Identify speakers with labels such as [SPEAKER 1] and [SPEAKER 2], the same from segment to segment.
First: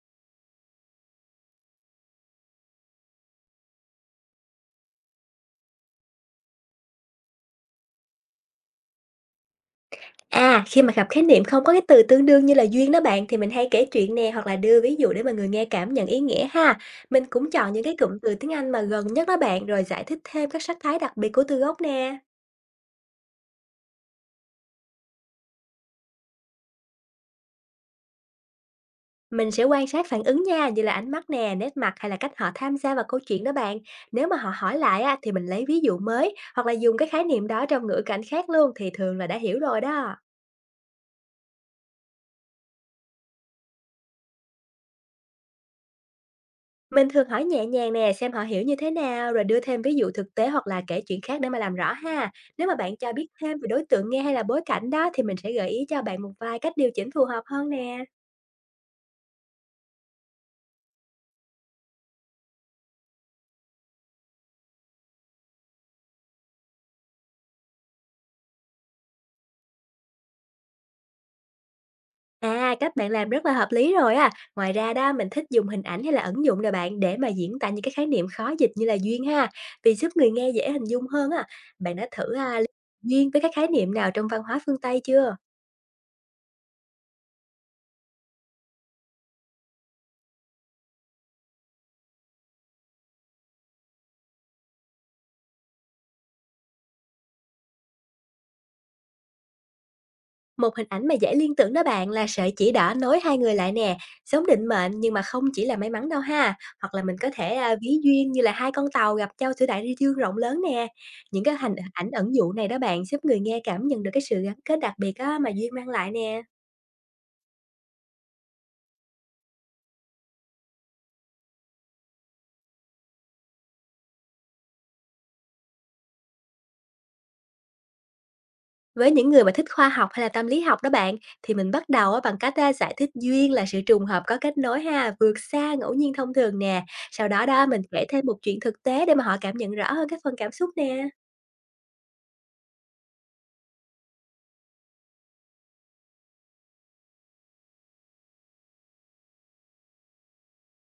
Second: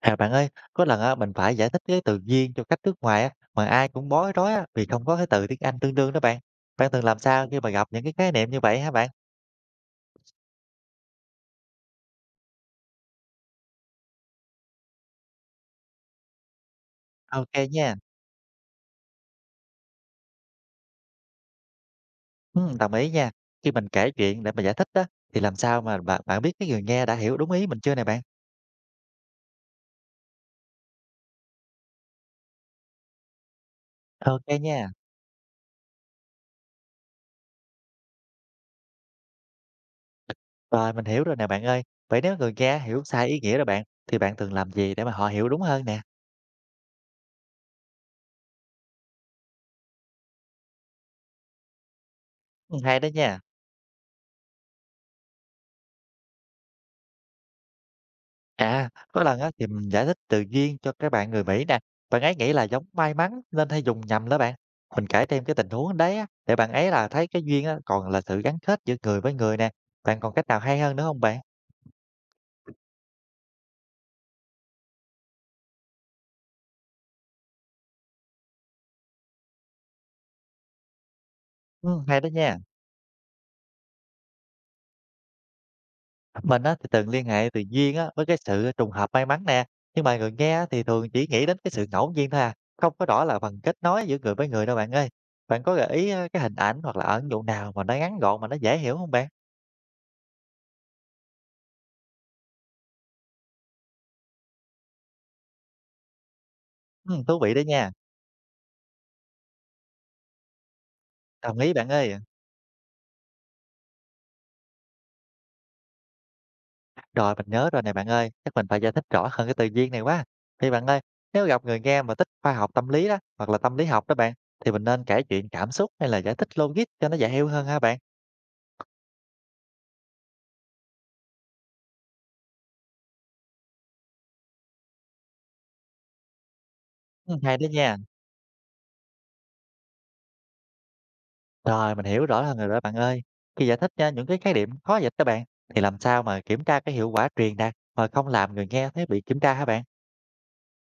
[SPEAKER 1] À bạn ơi, có lần á, mình phải giải thích cái từ duyên cho khách nước ngoài á, mà ai cũng bối rối á, vì không có cái từ tiếng Anh tương đương đó bạn. Bạn thường làm sao khi mà gặp những cái khái niệm như vậy hả bạn?
[SPEAKER 2] À, khi mà gặp khái niệm không có cái từ tương đương như là duyên đó bạn thì mình hay kể chuyện nè hoặc là đưa ví dụ để mà người nghe cảm nhận ý nghĩa ha. Mình cũng
[SPEAKER 1] Ok
[SPEAKER 2] chọn những cái
[SPEAKER 1] nha,
[SPEAKER 2] cụm từ tiếng Anh mà gần nhất đó bạn, rồi giải thích thêm các sắc thái đặc biệt của từ gốc nè.
[SPEAKER 1] ừ, đồng ý nha. Khi mình kể chuyện để mà giải thích đó, thì làm sao mà bạn biết cái người nghe đã hiểu đúng ý mình chưa nè bạn?
[SPEAKER 2] Mình sẽ quan sát phản ứng nha, như là ánh mắt nè, nét mặt, hay là cách họ tham gia vào câu chuyện đó bạn. Nếu mà
[SPEAKER 1] Ok
[SPEAKER 2] họ hỏi
[SPEAKER 1] nha,
[SPEAKER 2] lại á, thì mình lấy ví dụ mới hoặc là dùng cái khái niệm đó trong ngữ cảnh khác luôn, thì thường là đã hiểu rồi đó.
[SPEAKER 1] rồi mình hiểu rồi nè bạn ơi. Vậy nếu người nghe hiểu sai ý nghĩa đó bạn, thì bạn thường làm gì để mà họ hiểu đúng hơn nè?
[SPEAKER 2] Mình thường hỏi nhẹ nhàng nè, xem họ hiểu như thế nào, rồi đưa thêm ví dụ thực tế hoặc là kể chuyện khác để mà làm rõ ha. Nếu mà
[SPEAKER 1] Ừ,
[SPEAKER 2] bạn
[SPEAKER 1] hay đó
[SPEAKER 2] cho biết
[SPEAKER 1] nha.
[SPEAKER 2] thêm về đối tượng nghe hay là bối cảnh đó, thì mình sẽ gợi ý cho bạn một vài cách điều chỉnh phù hợp hơn nè.
[SPEAKER 1] À, có lần á thì mình giải thích tự nhiên cho các bạn người Mỹ nè, bạn ấy nghĩ là giống may mắn nên hay dùng nhầm đó bạn. Mình kể thêm cái tình huống đấy á, để bạn ấy là thấy cái duyên á, còn là sự gắn kết giữa người với người nè. Bạn còn cách nào hay hơn nữa không bạn?
[SPEAKER 2] À, cách bạn làm rất là hợp lý rồi à. Ngoài ra đó, mình thích dùng hình ảnh hay là ẩn dụ nè bạn, để mà diễn tả những cái khái niệm khó dịch như là duyên ha, vì giúp người nghe dễ hình dung hơn à. Bạn
[SPEAKER 1] Ừ,
[SPEAKER 2] đã
[SPEAKER 1] hay đó
[SPEAKER 2] thử à,
[SPEAKER 1] nha.
[SPEAKER 2] duyên với các khái niệm nào trong văn hóa phương Tây chưa?
[SPEAKER 1] Mình á thì từng liên hệ tự nhiên á với cái sự trùng hợp may mắn nè, nhưng mà người nghe á, thì thường chỉ nghĩ đến cái sự ngẫu nhiên thôi à, không có rõ là phần kết nối giữa người với người đâu bạn ơi. Bạn có gợi ý á, cái hình ảnh hoặc là ẩn dụ nào mà nó ngắn gọn mà nó dễ hiểu không bạn?
[SPEAKER 2] Một hình ảnh mà dễ liên tưởng đó bạn là sợi chỉ đỏ nối hai người lại nè, giống định mệnh nhưng mà không chỉ là may mắn đâu ha. Hoặc là mình
[SPEAKER 1] Ừ,
[SPEAKER 2] có
[SPEAKER 1] thú
[SPEAKER 2] thể,
[SPEAKER 1] vị đó nha.
[SPEAKER 2] ví duyên như là hai con tàu gặp nhau giữa đại dương rộng lớn nè. Những cái
[SPEAKER 1] Đồng ý
[SPEAKER 2] hình
[SPEAKER 1] bạn
[SPEAKER 2] ảnh
[SPEAKER 1] ơi.
[SPEAKER 2] ẩn dụ này đó bạn giúp người nghe cảm nhận được cái sự gắn kết đặc biệt á, mà duyên mang lại nè.
[SPEAKER 1] Rồi, mình nhớ rồi nè bạn ơi, chắc mình phải giải thích rõ hơn cái từ duyên này quá. Thì bạn ơi, nếu gặp người nghe mà thích khoa học tâm lý đó, hoặc là tâm lý học đó bạn, thì mình nên kể chuyện cảm xúc hay là giải thích logic cho nó dễ hiểu hơn ha bạn.
[SPEAKER 2] Với những người mà thích khoa học hay là tâm lý học đó bạn, thì mình bắt đầu á bằng cách, giải thích duyên là sự trùng hợp có kết nối ha, vượt xa ngẫu nhiên thông thường nè. Sau
[SPEAKER 1] Ừ,
[SPEAKER 2] đó
[SPEAKER 1] hay
[SPEAKER 2] đó,
[SPEAKER 1] đó
[SPEAKER 2] mình
[SPEAKER 1] nha.
[SPEAKER 2] kể thêm một chuyện thực tế để mà họ cảm nhận rõ hơn cái phần cảm xúc nè.
[SPEAKER 1] Rồi, mình hiểu rõ hơn rồi đó bạn ơi. Khi giải thích nha, những cái khái niệm khó dịch đó bạn, thì làm sao mà kiểm tra cái hiệu quả truyền đạt mà không làm người nghe thấy bị kiểm tra hả bạn?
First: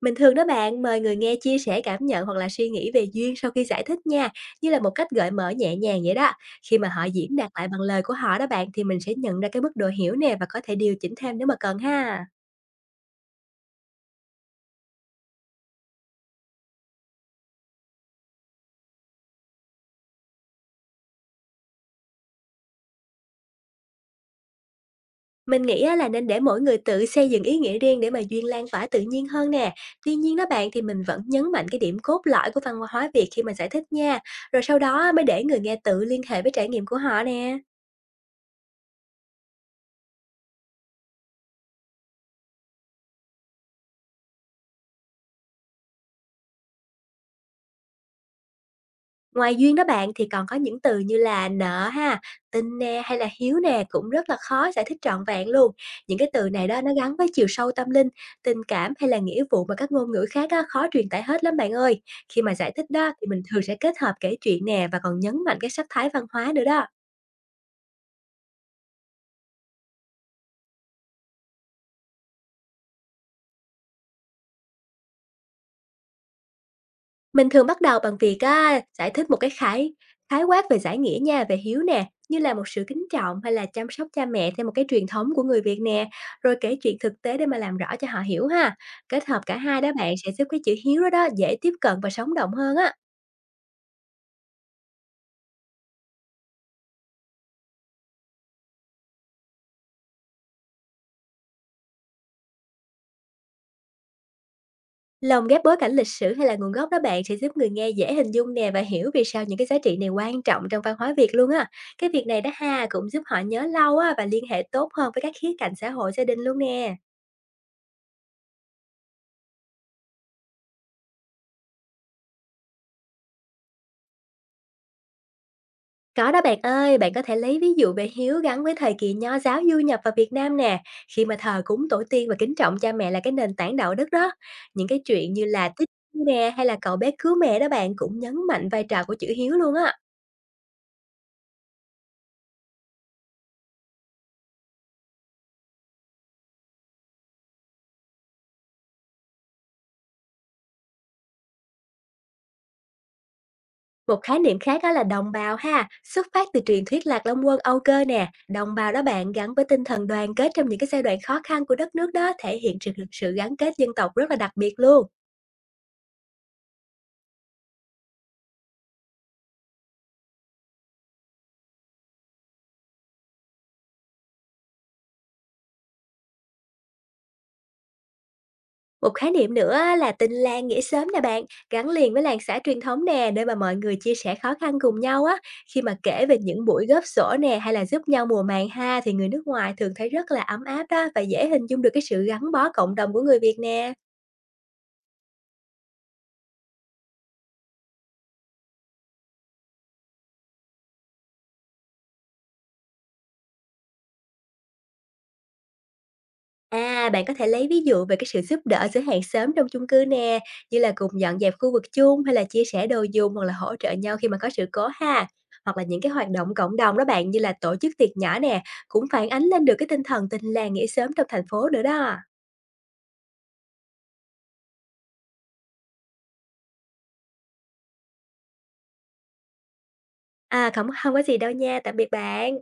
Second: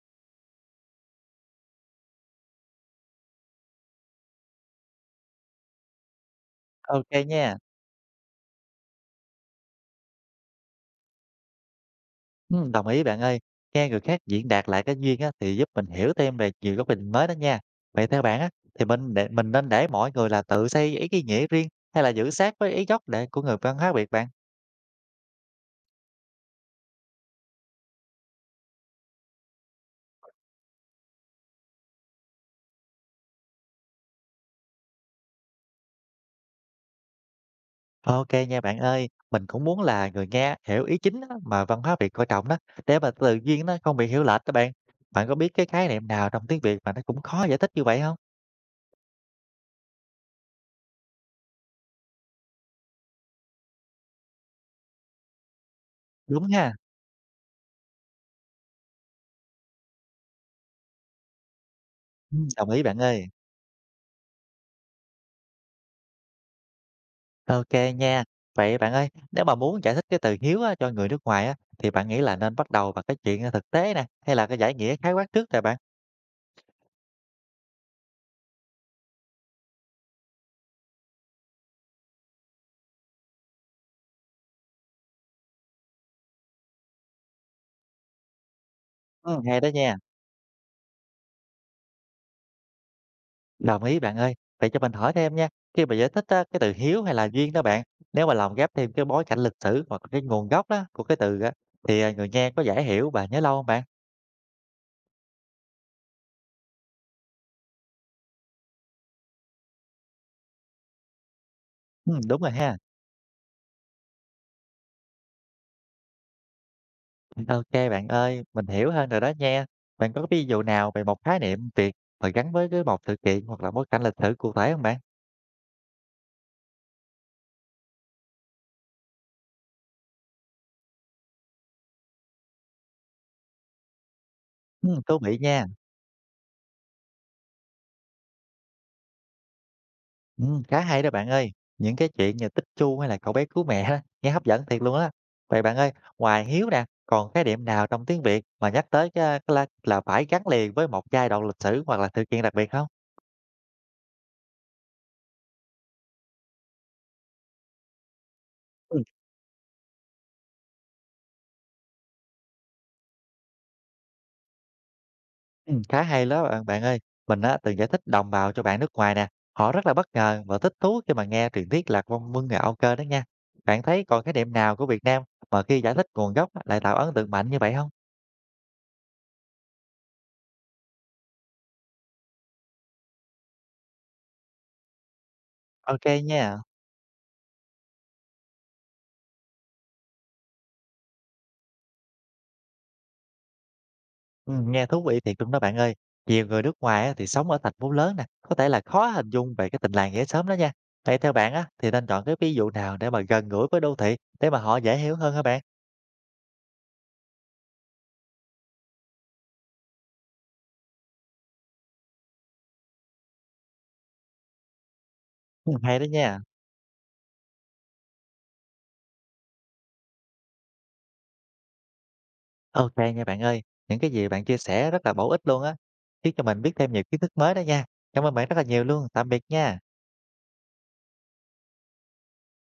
[SPEAKER 2] Mình thường đó bạn, mời người nghe chia sẻ cảm nhận hoặc là suy nghĩ về duyên sau khi giải thích nha, như là một cách gợi mở nhẹ nhàng vậy đó. Khi mà họ
[SPEAKER 1] Ok
[SPEAKER 2] diễn đạt
[SPEAKER 1] nha.
[SPEAKER 2] lại bằng lời của họ đó bạn, thì mình sẽ nhận ra cái mức độ hiểu nè, và có thể điều chỉnh thêm nếu mà cần ha.
[SPEAKER 1] Đồng ý bạn ơi. Nghe người khác diễn đạt lại cái duyên á, thì giúp mình hiểu thêm về nhiều góc nhìn mới đó nha. Vậy theo bạn á, thì mình nên để mọi người là tự xây ý cái nghĩa riêng hay là giữ sát với ý gốc để của người văn hóa Việt bạn?
[SPEAKER 2] Mình nghĩ á là nên để mỗi người tự xây dựng ý nghĩa riêng, để mà duyên lan tỏa tự nhiên hơn nè. Tuy nhiên đó bạn, thì mình vẫn nhấn mạnh cái điểm cốt lõi của văn hóa Việt khi mà giải thích nha. Rồi sau đó á, mới để người nghe tự liên hệ với trải nghiệm của họ nè.
[SPEAKER 1] Ok nha bạn ơi, mình cũng muốn là người nghe hiểu ý chính á, mà văn hóa Việt coi trọng đó, để mà từ duyên nó không bị hiểu lệch các bạn. Bạn có biết cái khái niệm nào trong tiếng Việt mà nó cũng khó giải thích như vậy không?
[SPEAKER 2] Ngoài duyên đó bạn, thì còn có những từ như là nợ ha, tình nè, hay là hiếu nè, cũng rất là khó giải thích trọn vẹn luôn. Những cái
[SPEAKER 1] Đúng
[SPEAKER 2] từ này
[SPEAKER 1] ha?
[SPEAKER 2] đó nó gắn với chiều sâu tâm linh, tình cảm hay là nghĩa vụ, mà các ngôn ngữ khác á, khó truyền tải hết lắm bạn ơi. Khi mà
[SPEAKER 1] Đồng
[SPEAKER 2] giải
[SPEAKER 1] ý
[SPEAKER 2] thích
[SPEAKER 1] bạn
[SPEAKER 2] đó
[SPEAKER 1] ơi.
[SPEAKER 2] thì mình thường sẽ kết hợp kể chuyện nè, và còn nhấn mạnh cái sắc thái văn hóa nữa đó.
[SPEAKER 1] OK nha. Vậy bạn ơi, nếu mà muốn giải thích cái từ hiếu á, cho người nước ngoài á, thì bạn nghĩ là nên bắt đầu bằng cái chuyện à, thực tế nè, hay là cái giải nghĩa khái quát trước nè bạn?
[SPEAKER 2] Mình thường bắt đầu bằng việc á, giải thích một cái khái khái quát về giải nghĩa nha, về hiếu nè, như là một sự kính trọng hay là chăm sóc cha mẹ theo một cái truyền thống của người Việt nè, rồi kể chuyện thực tế để mà làm rõ cho họ hiểu ha. Kết hợp
[SPEAKER 1] Ừ.
[SPEAKER 2] cả
[SPEAKER 1] Hay đó
[SPEAKER 2] hai đó
[SPEAKER 1] nha,
[SPEAKER 2] bạn sẽ giúp cái chữ hiếu đó đó dễ tiếp cận và sống động hơn á.
[SPEAKER 1] đồng ý bạn ơi. Vậy cho mình hỏi thêm nha, khi mà giải thích á, cái từ hiếu hay là duyên đó bạn, nếu mà lồng ghép thêm cái bối cảnh lịch sử hoặc là cái nguồn gốc đó của cái từ á, thì à, người nghe có dễ hiểu và nhớ lâu không bạn?
[SPEAKER 2] Lồng ghép bối cảnh lịch sử hay là nguồn gốc đó bạn sẽ giúp người nghe dễ hình dung nè, và hiểu vì sao những cái giá trị này quan trọng trong văn hóa Việt luôn á. Cái
[SPEAKER 1] Ừ,
[SPEAKER 2] việc này
[SPEAKER 1] đúng
[SPEAKER 2] đó
[SPEAKER 1] rồi ha.
[SPEAKER 2] ha cũng giúp họ nhớ lâu á, và liên hệ tốt hơn với các khía cạnh xã hội gia đình luôn nè.
[SPEAKER 1] OK bạn ơi, mình hiểu hơn rồi đó nha. Bạn có ví dụ nào về một khái niệm Việt mà gắn với cái một sự kiện hoặc là bối cảnh lịch sử cụ thể không bạn?
[SPEAKER 2] Có đó bạn ơi, bạn có thể lấy ví dụ về hiếu gắn với thời kỳ Nho giáo du nhập vào Việt Nam nè, khi mà thờ cúng tổ tiên và kính trọng cha mẹ là cái nền tảng đạo đức đó. Những
[SPEAKER 1] Ừ,
[SPEAKER 2] cái
[SPEAKER 1] thú
[SPEAKER 2] chuyện
[SPEAKER 1] vị
[SPEAKER 2] như
[SPEAKER 1] nha.
[SPEAKER 2] là Tích Chu nè, hay là Cậu bé cứu mẹ đó bạn, cũng nhấn mạnh vai trò của chữ hiếu luôn á.
[SPEAKER 1] Khá hay đó bạn ơi. Những cái chuyện như Tích Chu hay là Cậu bé cứu mẹ á, nghe hấp dẫn thiệt luôn á. Vậy bạn ơi, ngoài hiếu nè, còn khái niệm nào trong tiếng Việt mà nhắc tới cái là phải gắn liền với một giai đoạn lịch sử hoặc là sự kiện đặc biệt không?
[SPEAKER 2] Một khái niệm khác đó là đồng bào ha, xuất phát từ truyền thuyết Lạc Long Quân Âu Cơ nè. Đồng bào đó
[SPEAKER 1] Ừm,
[SPEAKER 2] bạn gắn với tinh thần đoàn kết trong những cái giai đoạn khó khăn của đất nước đó, thể hiện sự sự gắn kết dân tộc rất là đặc biệt luôn.
[SPEAKER 1] ừm, khá hay đó bạn ơi. Mình á, từng giải thích đồng bào cho bạn nước ngoài nè. Họ rất là bất ngờ và thích thú khi mà nghe truyền thuyết Lạc Long Quân Âu Cơ đó nha. Bạn thấy còn khái niệm nào của Việt Nam mà khi giải thích nguồn gốc á, lại tạo ấn tượng mạnh như vậy không?
[SPEAKER 2] Một khái niệm nữa á là tình làng nghĩa xóm nè bạn, gắn liền với làng xã truyền thống nè, nơi mà mọi người chia sẻ khó khăn cùng nhau á. Khi mà
[SPEAKER 1] Ok
[SPEAKER 2] kể về
[SPEAKER 1] nha.
[SPEAKER 2] những buổi góp xổ nè, hay là giúp nhau mùa màng ha, thì người nước ngoài thường thấy rất là ấm áp đó, và dễ hình dung được cái sự gắn bó cộng đồng của người Việt nè.
[SPEAKER 1] Nghe thú vị thiệt luôn đó bạn ơi. Nhiều người nước ngoài á, thì sống ở thành phố lớn nè, có thể là khó hình dung về cái tình làng nghĩa xóm đó nha. Vậy theo bạn á, thì nên chọn cái ví dụ nào để mà gần gũi với đô thị để mà họ dễ hiểu hơn hả bạn?
[SPEAKER 2] À, bạn có thể lấy ví dụ về cái sự giúp đỡ giữa hàng xóm trong chung cư nè, như là cùng dọn dẹp khu vực chung, hay là chia sẻ đồ dùng, hoặc là hỗ trợ nhau khi mà có sự cố ha.
[SPEAKER 1] Ừ,
[SPEAKER 2] Hoặc là
[SPEAKER 1] hay
[SPEAKER 2] những
[SPEAKER 1] đó
[SPEAKER 2] cái hoạt
[SPEAKER 1] nha.
[SPEAKER 2] động cộng đồng đó bạn như là tổ chức tiệc nhỏ nè, cũng phản ánh lên được cái tinh thần tình làng nghĩa xóm trong thành phố nữa đó.
[SPEAKER 1] Ok nha bạn ơi. Những cái gì bạn chia sẻ rất là bổ ích luôn á, khiến cho mình biết thêm nhiều kiến thức mới đó nha. Cảm ơn bạn rất là nhiều luôn. Tạm biệt nha.
[SPEAKER 2] À, không, không có gì đâu nha, tạm biệt bạn.